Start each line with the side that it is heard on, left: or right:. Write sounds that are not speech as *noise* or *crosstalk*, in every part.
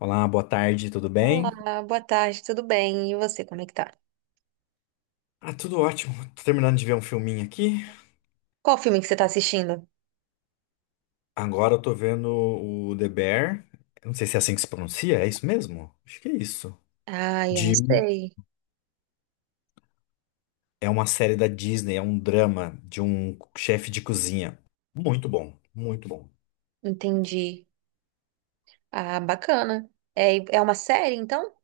left: Olá, boa tarde, tudo bem?
right: Olá, boa tarde, tudo bem? E você, como é que tá?
left: Ah, tudo ótimo. Tô terminando de ver um filminho aqui.
right: Qual filme que você tá assistindo?
left: Agora eu tô vendo o The Bear. Eu não sei se é assim que se pronuncia, é isso mesmo? Acho que é isso.
right: Ah, eu não
left: De...
right: sei.
left: É uma série da Disney, é um drama de um chefe de cozinha. Muito bom, muito bom.
right: Entendi. Ah, bacana. É, é uma série, então?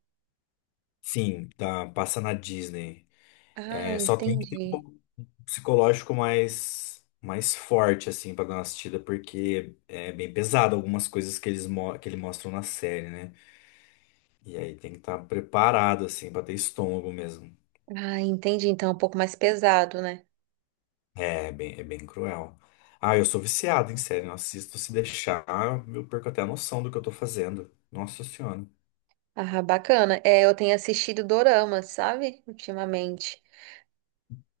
left: Sim, tá, passa na Disney.
right: Ah,
left: É, só tem que ter um
right: entendi.
left: pouco psicológico mais forte, assim, pra dar uma assistida, porque é bem pesado algumas coisas que que eles mostram na série, né? E aí tem que estar preparado, assim, pra ter estômago mesmo.
right: Ah, entendi. Então é um pouco mais pesado, né?
left: É bem cruel. Ah, eu sou viciado em série, eu assisto se deixar, eu perco até a noção do que eu tô fazendo. Nossa Senhora.
right: Ah, bacana. É, eu tenho assistido dorama, sabe? Ultimamente.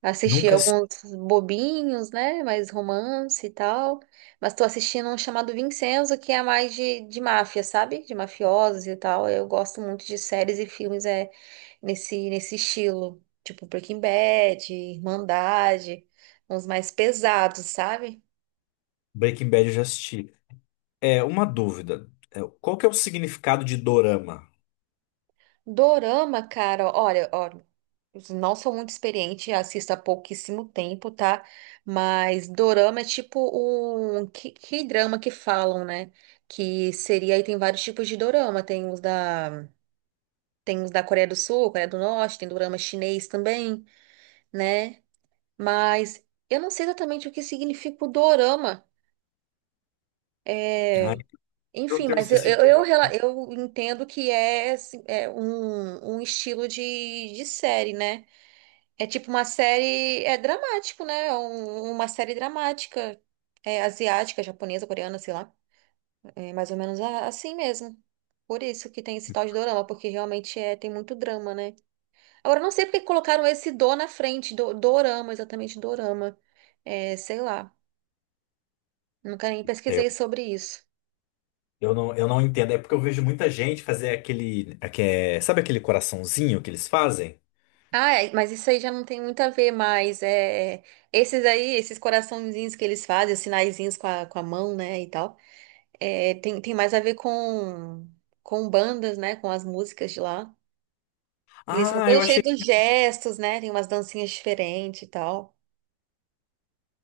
right: Assisti
left: Nunca assisti
right: alguns bobinhos, né? Mais romance e tal. Mas tô assistindo um chamado Vincenzo, que é mais de máfia, sabe? De mafiosos e tal. Eu gosto muito de séries e filmes nesse estilo. Tipo Breaking Bad, Irmandade, uns mais pesados, sabe?
left: Breaking Bad, eu já assisti. É, uma dúvida. É, qual que é o significado de dorama?
right: Dorama, cara, olha, ó, não sou muito experiente, assisto há pouquíssimo tempo, tá? Mas dorama é tipo um que drama que falam, né? Que seria aí tem vários tipos de dorama, tem os da Coreia do Sul, Coreia do Norte, tem dorama chinês também, né? Mas eu não sei exatamente o que significa o dorama.
left: Ah,
right: É,
left: é um
right: enfim,
left: termo
right: mas
left: específico.
right: eu entendo que é, assim, é um estilo de série, né? É tipo uma série. É dramático, né? Uma série dramática. É asiática, japonesa, coreana, sei lá. É mais ou menos a- assim mesmo. Por isso que tem esse tal de dorama, porque realmente tem muito drama, né? Agora, eu não sei porque colocaram esse do na frente, dorama, exatamente dorama. É, sei lá. Nunca nem
left: É,
right: pesquisei sobre isso.
left: eu não entendo. É porque eu vejo muita gente fazer sabe aquele coraçãozinho que eles fazem?
right: Ah, é, mas isso aí já não tem muito a ver mais. Esses aí, esses coraçõezinhos que eles fazem, os sinaizinhos com a mão, né, e tal. Tem mais a ver com bandas, né? Com as músicas de lá. Eles são
left: Ah, eu
right: todos cheios
left: achei,
right: de gestos, né? Tem umas dancinhas diferentes e tal.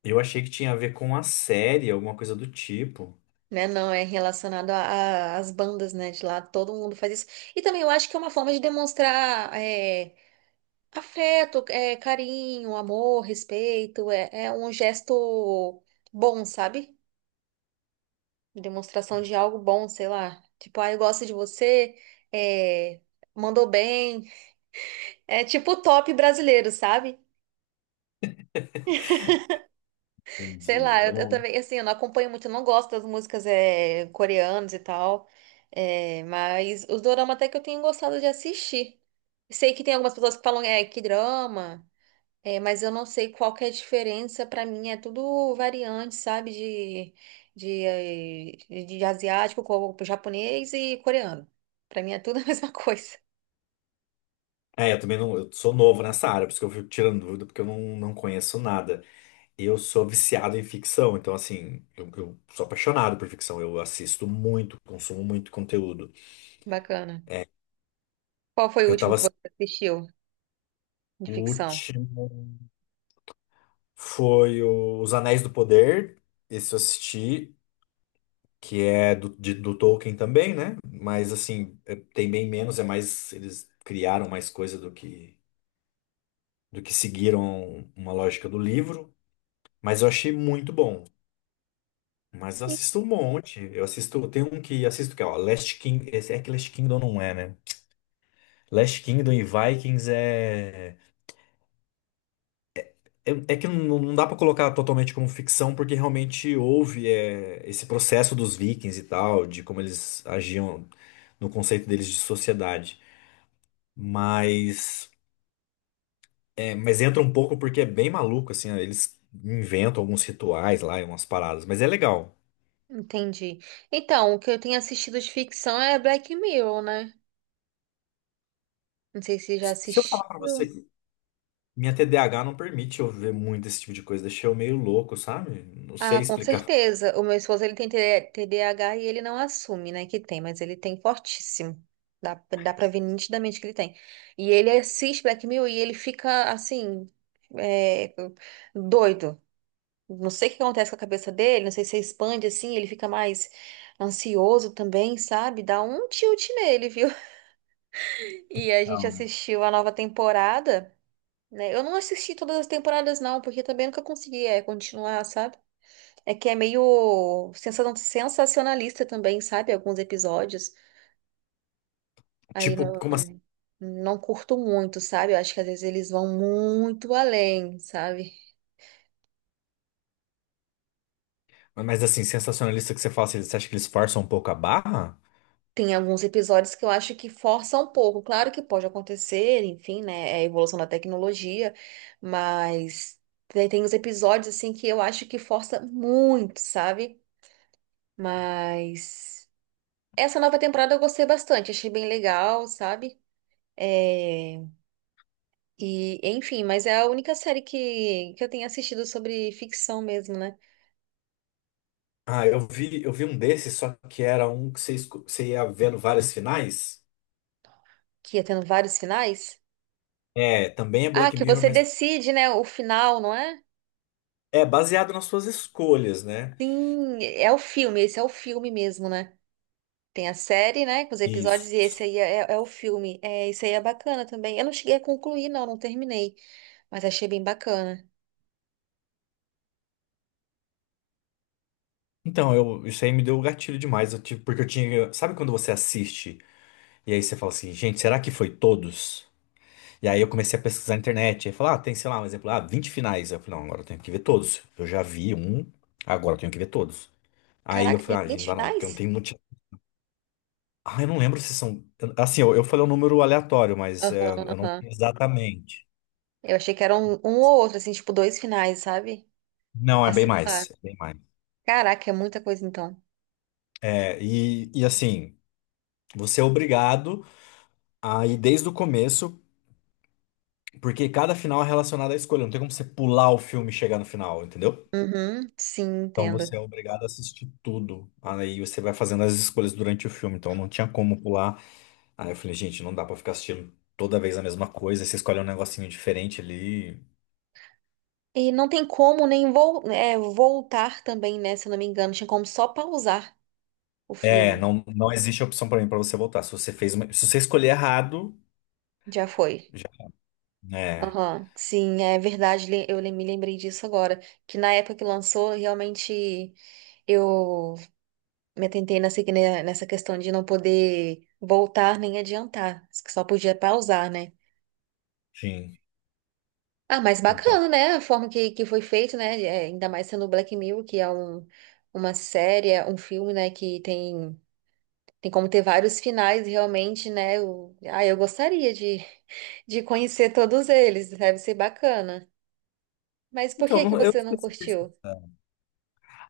left: eu achei que tinha a ver com a série, alguma coisa do tipo.
right: Né? Não, é relacionado às bandas, né? De lá, todo mundo faz isso. E também eu acho que é uma forma de demonstrar afeto, é, carinho, amor, respeito. É um gesto bom, sabe? Demonstração de algo bom, sei lá. Tipo, ah, eu gosto de você, é, mandou bem. É tipo o top brasileiro, sabe? Sei
left: Entendi.
right: lá,
left: Eu
right: eu
left: não-
right: também, assim, eu não acompanho muito, eu não gosto das músicas coreanas e tal, é, mas os dorama até que eu tenho gostado de assistir. Sei que tem algumas pessoas que falam, é, que drama, é, mas eu não sei qual que é a diferença, pra mim é tudo variante, sabe, de asiático, japonês e coreano. Pra mim é tudo a *laughs* mesma coisa.
left: É, eu também não. Eu sou novo nessa área, por isso que eu fico tirando dúvida, porque eu não, não conheço nada. Eu sou viciado em ficção, então, assim, eu sou apaixonado por ficção. Eu assisto muito, consumo muito conteúdo.
right: Bacana. Qual foi o
left: Eu
right: último
left: tava.
right: que
left: Ass-
right: você assistiu de
left: O
right: ficção?
left: último foi o- Os Anéis do Poder, esse eu assisti, que é do Tolkien também, né? Mas, assim, é- tem bem menos, é mais. Eles criaram mais coisa do que seguiram uma lógica do livro. Mas eu achei muito bom. Mas assisto um monte. Eu assisto, tem um que assisto que é, ó, Last King, esse é que Last Kingdom não é, né? Last Kingdom e Vikings é é que não dá pra colocar totalmente como ficção porque realmente houve esse processo dos Vikings e tal, de como eles agiam no conceito deles de sociedade. Mas mas entra um pouco porque é bem maluco assim, ó, eles inventam alguns rituais lá e umas paradas, mas é legal.
right: Entendi. Então, o que eu tenho assistido de ficção é Black Mirror, né? Não sei se já
left: Se eu
right: assistiu.
left: falar pra você minha TDAH não permite eu ver muito esse tipo de coisa, deixei eu meio louco, sabe? Não
right: Ah,
left: sei
right: com
left: explicar.
right: certeza. O meu esposo, ele tem TDAH e ele não assume, né, que tem, mas ele tem fortíssimo. Dá, dá pra ver nitidamente que ele tem. E ele assiste Black Mirror e ele fica, assim, é, doido. Não sei o que acontece com a cabeça dele, não sei se expande, assim, ele fica mais ansioso também, sabe? Dá um tilt nele, viu? *laughs* E a gente
left: Então,
right: assistiu a nova temporada. Né? Eu não assisti todas as temporadas, não, porque também nunca consegui é, continuar, sabe? É que é meio sensacionalista também, sabe? Alguns episódios. Aí
left: tipo,
right: não,
left: como assim?
right: não curto muito, sabe? Eu acho que às vezes eles vão muito além, sabe?
left: Mas assim, sensacionalista que você fala, assim, você acha que eles forçam um pouco a barra?
right: Tem alguns episódios que eu acho que forçam um pouco. Claro que pode acontecer, enfim, né? É a evolução da tecnologia, mas tem os episódios, assim, que eu acho que força muito, sabe? Mas. Essa nova temporada eu gostei bastante, achei bem legal, sabe? É, e, enfim, mas é a única série que eu tenho assistido sobre ficção mesmo, né?
left: Ah, eu vi um desses, só que era um que você, esco- você ia vendo várias finais.
right: Que ia tendo vários finais.
left: É, também é
right: Ah,
left: Black
right: que
left: Mirror,
right: você
left: mas
right: decide, né, o final, não é?
left: é baseado nas suas escolhas, né?
right: Sim, é o filme, esse é o filme mesmo, né? Tem a série, né, com os episódios, e
left: Isso.
right: esse aí é, é o filme. É, isso aí é bacana também. Eu não cheguei a concluir, não, não terminei, mas achei bem bacana.
left: Então, eu, isso aí me deu o gatilho demais, eu tive- porque eu tinha. Sabe quando você assiste e aí você fala assim, gente, será que foi todos? E aí eu comecei a pesquisar na internet. Aí falar, ah, tem, sei lá, um exemplo, ah, 20 finais. Eu falei, não, agora eu tenho que ver todos. Eu já vi um, agora eu tenho que ver todos. Aí eu
right: Caraca, tem
left: falei, ah, gente, não
right: 20
left: dá não, porque eu não
right: finais?
left: tenho motivo. Ah, eu não lembro se são. Assim, eu falei um número aleatório, mas
right: Aham, aham.
left: exatamente.
right: Eu achei que era um ou outro, assim, tipo, dois finais, sabe?
left: Não, é
right: Ah,
left: bem
right: sei lá.
left: mais. É bem mais.
right: Caraca, é muita coisa então.
left: E assim, você é obrigado a ir desde o começo, porque cada final é relacionado à escolha. Não tem como você pular o filme e chegar no final, entendeu?
right: Uhum, sim,
left: Então
right: entendo.
left: você é obrigado a assistir tudo. Aí você vai fazendo as escolhas durante o filme. Então não tinha como pular. Aí eu falei, gente, não dá pra ficar assistindo toda vez a mesma coisa. Você escolhe um negocinho diferente ali.
right: E não tem como nem voltar também, né? Se eu não me engano, tinha como só pausar o
left: É,
right: filme.
left: não, não existe opção pra mim pra você voltar. Se você fez uma- se você escolher errado,
right: Já foi.
left: já, né?
right: Aham, sim, é verdade, me lembrei disso agora. Que na época que lançou, realmente eu me atentei nessa, que- né, nessa questão de não poder voltar nem adiantar, que só podia pausar, né?
left: Sim.
right: Ah, mas
left: Então.
right: bacana, né? A forma que foi feito, né? É, ainda mais sendo Black Mirror, que é um, uma série, é um filme, né? Que tem, tem como ter vários finais, realmente, né? Eu, ah, eu gostaria de, *laughs* de conhecer todos eles, deve ser bacana. Mas por
left: Então,
right: que que
left: não- eu
right: você não
left: esqueci disso.
right: curtiu?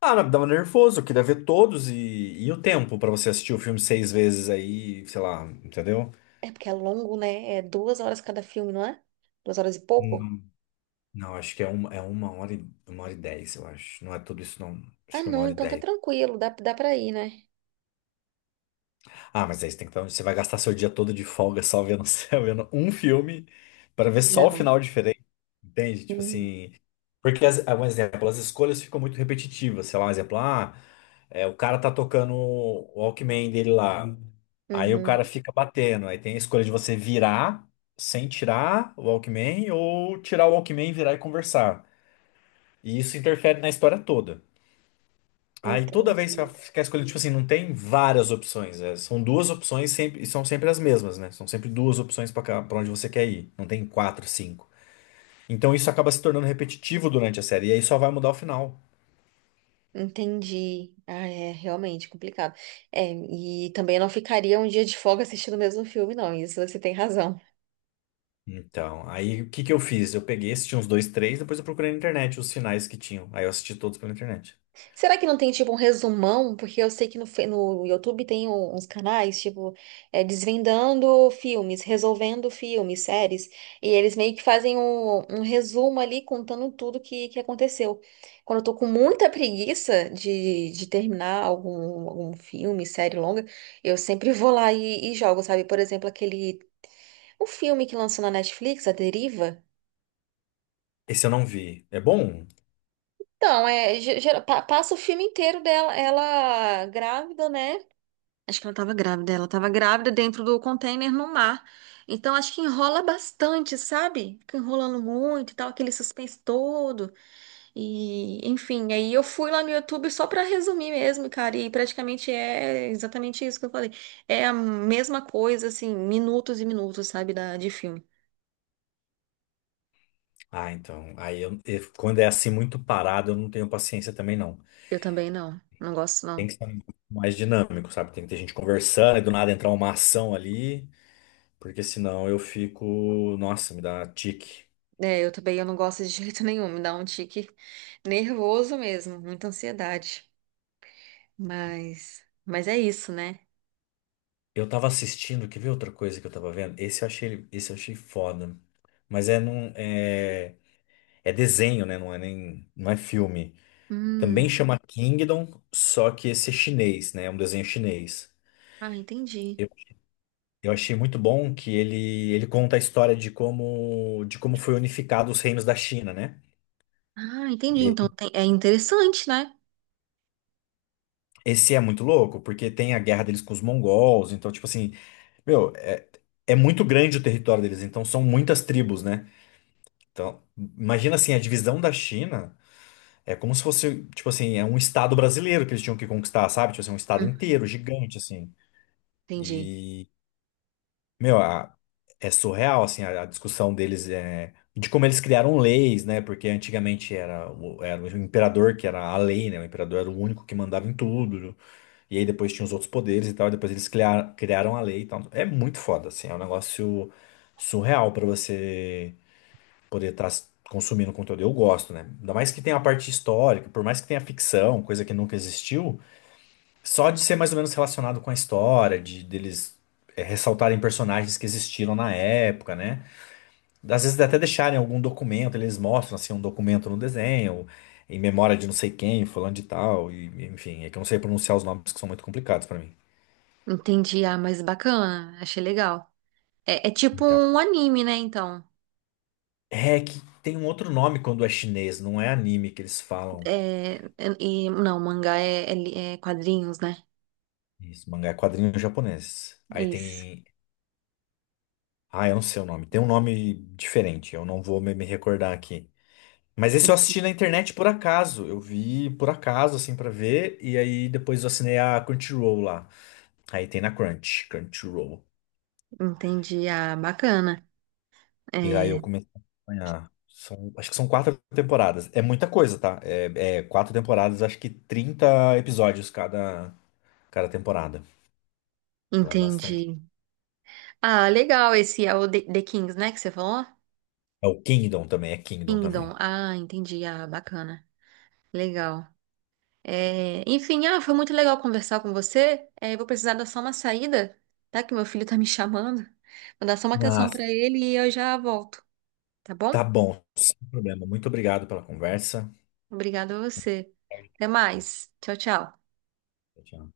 left: Ah, não, dava nervoso, eu queria ver todos e o tempo pra você assistir o filme 6 vezes aí, sei lá, entendeu?
right: É porque é longo, né? É duas horas cada filme, não é? Duas horas e pouco?
left: Não, acho que é uma hora e dez, eu acho. Não é tudo isso, não.
right: Ah,
left: Acho que é uma
right: não,
left: hora e
right: então tá
left: dez.
right: tranquilo, dá pra ir, né?
left: Ah, mas aí você tem que estar, você vai gastar seu dia todo de folga só vendo, *laughs* só vendo um filme para ver só o
right: Não.
left: final diferente. Entende? Tipo
right: Hum.
left: assim. Porque, as, ah, um exemplo, as escolhas ficam muito repetitivas. Sei lá, um exemplo, ah, é, o cara tá tocando o Walkman dele lá. Aí o cara
right: Uhum,
left: fica batendo. Aí tem a escolha de você virar sem tirar o Walkman ou tirar o Walkman, virar e conversar. E isso interfere na história toda. Aí toda vez que
right: entendi.
left: você quer escolher, tipo assim, não tem várias opções. É, são duas opções sempre, e são sempre as mesmas, né? São sempre duas opções para onde você quer ir. Não tem quatro, cinco. Então isso acaba se tornando repetitivo durante a série. E aí só vai mudar o final.
right: Entendi. Ah, é realmente complicado. É, e também eu não ficaria um dia de folga assistindo o mesmo filme, não. Isso você tem razão.
left: Então, aí o que que eu fiz? Eu peguei, assisti uns dois, três, depois eu procurei na internet os finais que tinham. Aí eu assisti todos pela internet.
right: Será que não tem, tipo, um resumão? Porque eu sei que no, no YouTube tem uns canais, tipo, é, desvendando filmes, resolvendo filmes, séries. E eles meio que fazem um resumo ali, contando tudo que aconteceu. Quando eu tô com muita preguiça de terminar algum, algum filme, série longa, eu sempre vou lá e jogo, sabe? Por exemplo, aquele. O filme que lançou na Netflix, A Deriva?
left: Esse eu não vi. É bom?
right: Então, é, passa o filme inteiro dela, ela grávida, né? Acho que ela tava grávida dentro do container no mar. Então, acho que enrola bastante, sabe? Fica enrolando muito e tal, aquele suspense todo. E, enfim, aí eu fui lá no YouTube só pra resumir mesmo, cara. E praticamente é exatamente isso que eu falei. É a mesma coisa, assim, minutos e minutos, sabe, de filme.
left: Ah, então. Aí eu- quando é assim muito parado, eu não tenho paciência também, não.
right: Eu também não, não gosto,
left: Tem
right: não.
left: que ser um pouco mais dinâmico, sabe? Tem que ter gente conversando e do nada entrar uma ação ali. Porque senão eu fico. Nossa, me dá tique.
right: É, eu também eu não gosto de jeito *laughs* nenhum, me dá um tique nervoso mesmo, muita ansiedade. Mas é isso, né?
left: Eu tava assistindo, quer ver outra coisa que eu tava vendo? Esse eu achei foda. Mas é num, é, é desenho, né? Não é filme. Também
right: Hum,
left: chama Kingdom, só que esse é chinês, né? É um desenho chinês.
right: ah, entendi.
left: Eu, eu achei muito bom que ele conta a história de como foi unificado os reinos da China, né?
right: Ah, entendi. Então
left: E
right: tem- é interessante, né?
left: esse é muito louco, porque tem a guerra deles com os mongols, então, tipo assim, meu, é, é muito grande o território deles, então são muitas tribos, né? Então, imagina assim, a divisão da China é como se fosse, tipo assim, é um estado brasileiro que eles tinham que conquistar, sabe? Tipo assim, um estado
right: Hum,
left: inteiro, gigante, assim.
right: entendi.
left: E, meu, a- é surreal, assim, a discussão deles é de como eles criaram leis, né? Porque antigamente era, o- era o imperador que era a lei, né? O imperador era o único que mandava em tudo. E aí depois tinha os outros poderes e tal, e depois eles criaram a lei e tal. É muito foda, assim, é um negócio surreal pra você poder estar consumindo conteúdo. Eu gosto, né? Ainda mais que tem a parte histórica, por mais que tenha ficção, coisa que nunca existiu, só de ser mais ou menos relacionado com a história, de deles ressaltarem personagens que existiram na época, né? Às vezes até deixarem algum documento, eles mostram assim um documento no desenho, em memória de não sei quem, falando de tal, e enfim, é que eu não sei pronunciar os nomes que são muito complicados pra mim.
right: Entendi. Ah, mas bacana, achei legal. É, é tipo
left: Então,
right: um anime, né? Então,
left: é que tem um outro nome quando é chinês, não é anime que eles falam.
right: é, não, mangá é, é quadrinhos, né?
left: Isso, mangá é quadrinho japonês. Aí
right: Isso.
left: tem. Ah, eu não sei o nome. Tem um nome diferente, eu não vou me recordar aqui. Mas esse eu assisti na internet por acaso. Eu vi por acaso, assim, pra ver. E aí depois eu assinei a Crunchyroll lá. Aí tem na Crunchyroll.
right: Entendi. Ah, bacana.
left: E aí eu
right: É,
left: comecei a acompanhar. São- acho que são 4 temporadas. É muita coisa, tá? É, é 4 temporadas, acho que 30 episódios cada, cada temporada. Então é bastante.
right: entendi. Ah, legal esse é o The Kings, né, que você falou?
left: É o Kingdom também, é Kingdom
right: Kingdom.
left: também.
right: Ah, entendi. Ah, bacana. Legal. É, enfim, ah, foi muito legal conversar com você. É, eu vou precisar dar só uma saída, tá? Que meu filho tá me chamando. Vou dar só uma atenção
left: Mas
right: pra ele e eu já volto, tá
left: tá
right: bom?
left: bom, sem problema. Muito obrigado pela conversa.
right: Obrigada a você. Até mais. Tchau, tchau.
left: Tchau, tchau.